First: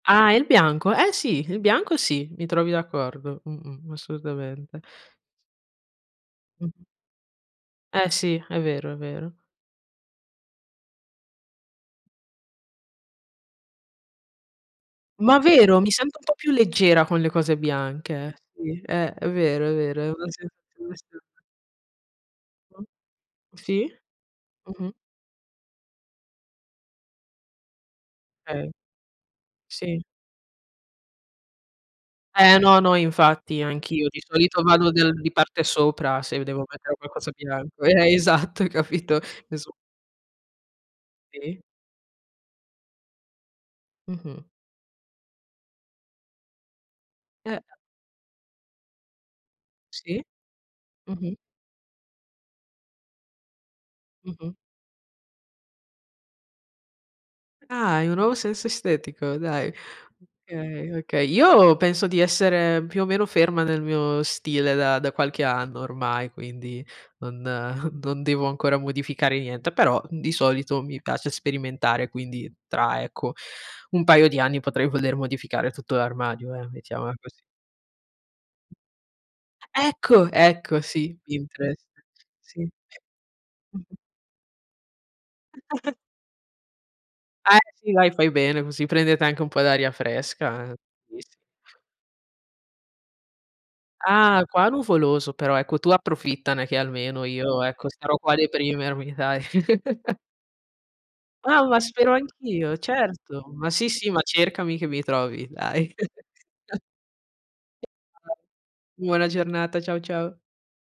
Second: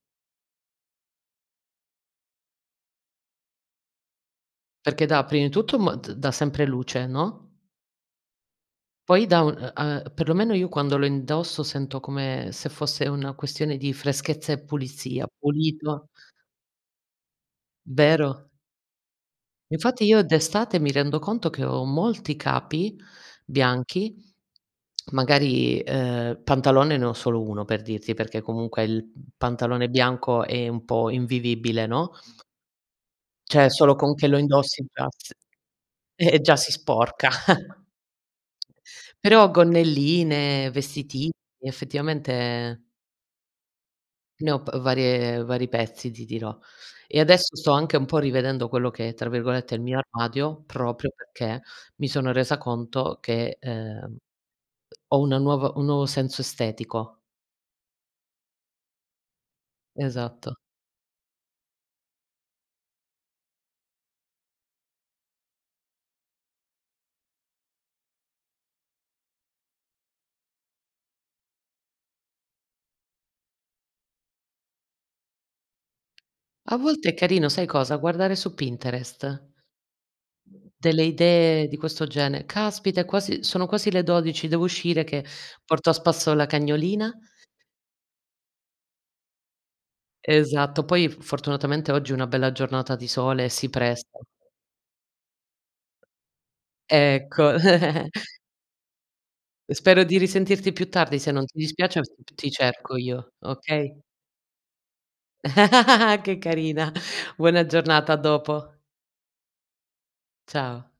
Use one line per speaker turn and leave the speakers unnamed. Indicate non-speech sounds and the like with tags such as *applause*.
Ah, il bianco? Eh sì, il bianco sì, mi trovi d'accordo, mh-mh, assolutamente.
Perché dà, prima di tutto mot dà sempre
Mh-mh.
luce, no?
Eh sì, è vero, è
Poi
vero.
dà un u uhm, perlomeno io quando lo indosso sento come, se fosse una questione di freschezza e pulizia,
Ma vero, mi
pulito
sento un po' più leggera con le cose bianche.
Vero?
Sì, eh è vero, è vero,
Infatti
è
io
una sensazione
d'estate, mi rendo
*unintelligible*
conto che ho molti
*unintelligible*
capi,
Sì.
bianchi,
Mh-mh.
magari, uhm, pantalone, ne ho solo 1 per dirti, perché
Okay.
comunque, il pantalone
Sì.
bianco è un po' invivibile, no?
Eh no, no infatti
Cioè è solo
anch'io
con
di
che lo
solito
indossi,
vado
e già
del
s
di parte sopra,
e
se
e
mi
già
devo
si
mettere
sporca.
qualcosa bianco.
*chuckles*
Eh, esatto hai capito?
Però
E su
gonnelline, vestitini,
Sì.
effettivamente
Mh-mh.
ne ho pr varie vari pezzi, ti dirò. E adesso,
Eh.
sto anche un po' rivedendo quello che è, tra virgolette, "il mio
Sì.
armadio" proprio
Mh-mh.
perché, mi sono resa conto che, ehm,
Mh-mh.
ho una nuova un nuovo senso estetico.
Ah, hai un nuovo senso estetico, dai.
Esatto.
Okay, okay. Io, penso di essere più o meno ferma nel mio stile da da qualche anno ormai, quindi non *chuckles* non devo ancora modificare niente, però di solito mi piace sperimentare, quindi, tra ecco, un paio di anni potrei voler modificare tutto l'armadio, eh,
A volte
mettiamola
è
così.
carino, sai cosa? Guardare su Pinterest.
Ecco! Ecco,
Delle
sì,
idee, di
Pinterest.
questo genere
Sì.
Caspita! È quasi sono quasi
Mh-mh.
le 12:00, devo uscire che, porto a
*giggles*
spasso la cagnolina.
Eh, sì dai, fai bene, così prendete anche un po' d'aria fresca eh.
Esatto. Poi
Sì,
f
sì. *chuckles*
fortunatamente oggi è una bella giornata di sole, si pres
Ah, qua nuvoloso, però ecco tu approfittane che almeno
Ecco.
io, ecco, sarò qua a
*chuckles*
deprimermi, dai.
Spero di
*chuckles*
risentirti più tardi, se non ti
Ah, ma
dispiace,
spero
ti
anch'io,
cerco, io,
certo. Ma sì,
okay?
sì, ma cercami che mi trovi, dai.
*laughs*
*chuckles*
Che
*unintelligible*
carina. Buona giornata, a
*unintelligible*
dopo.
Buona giornata, ciao, ciao.
Ciao.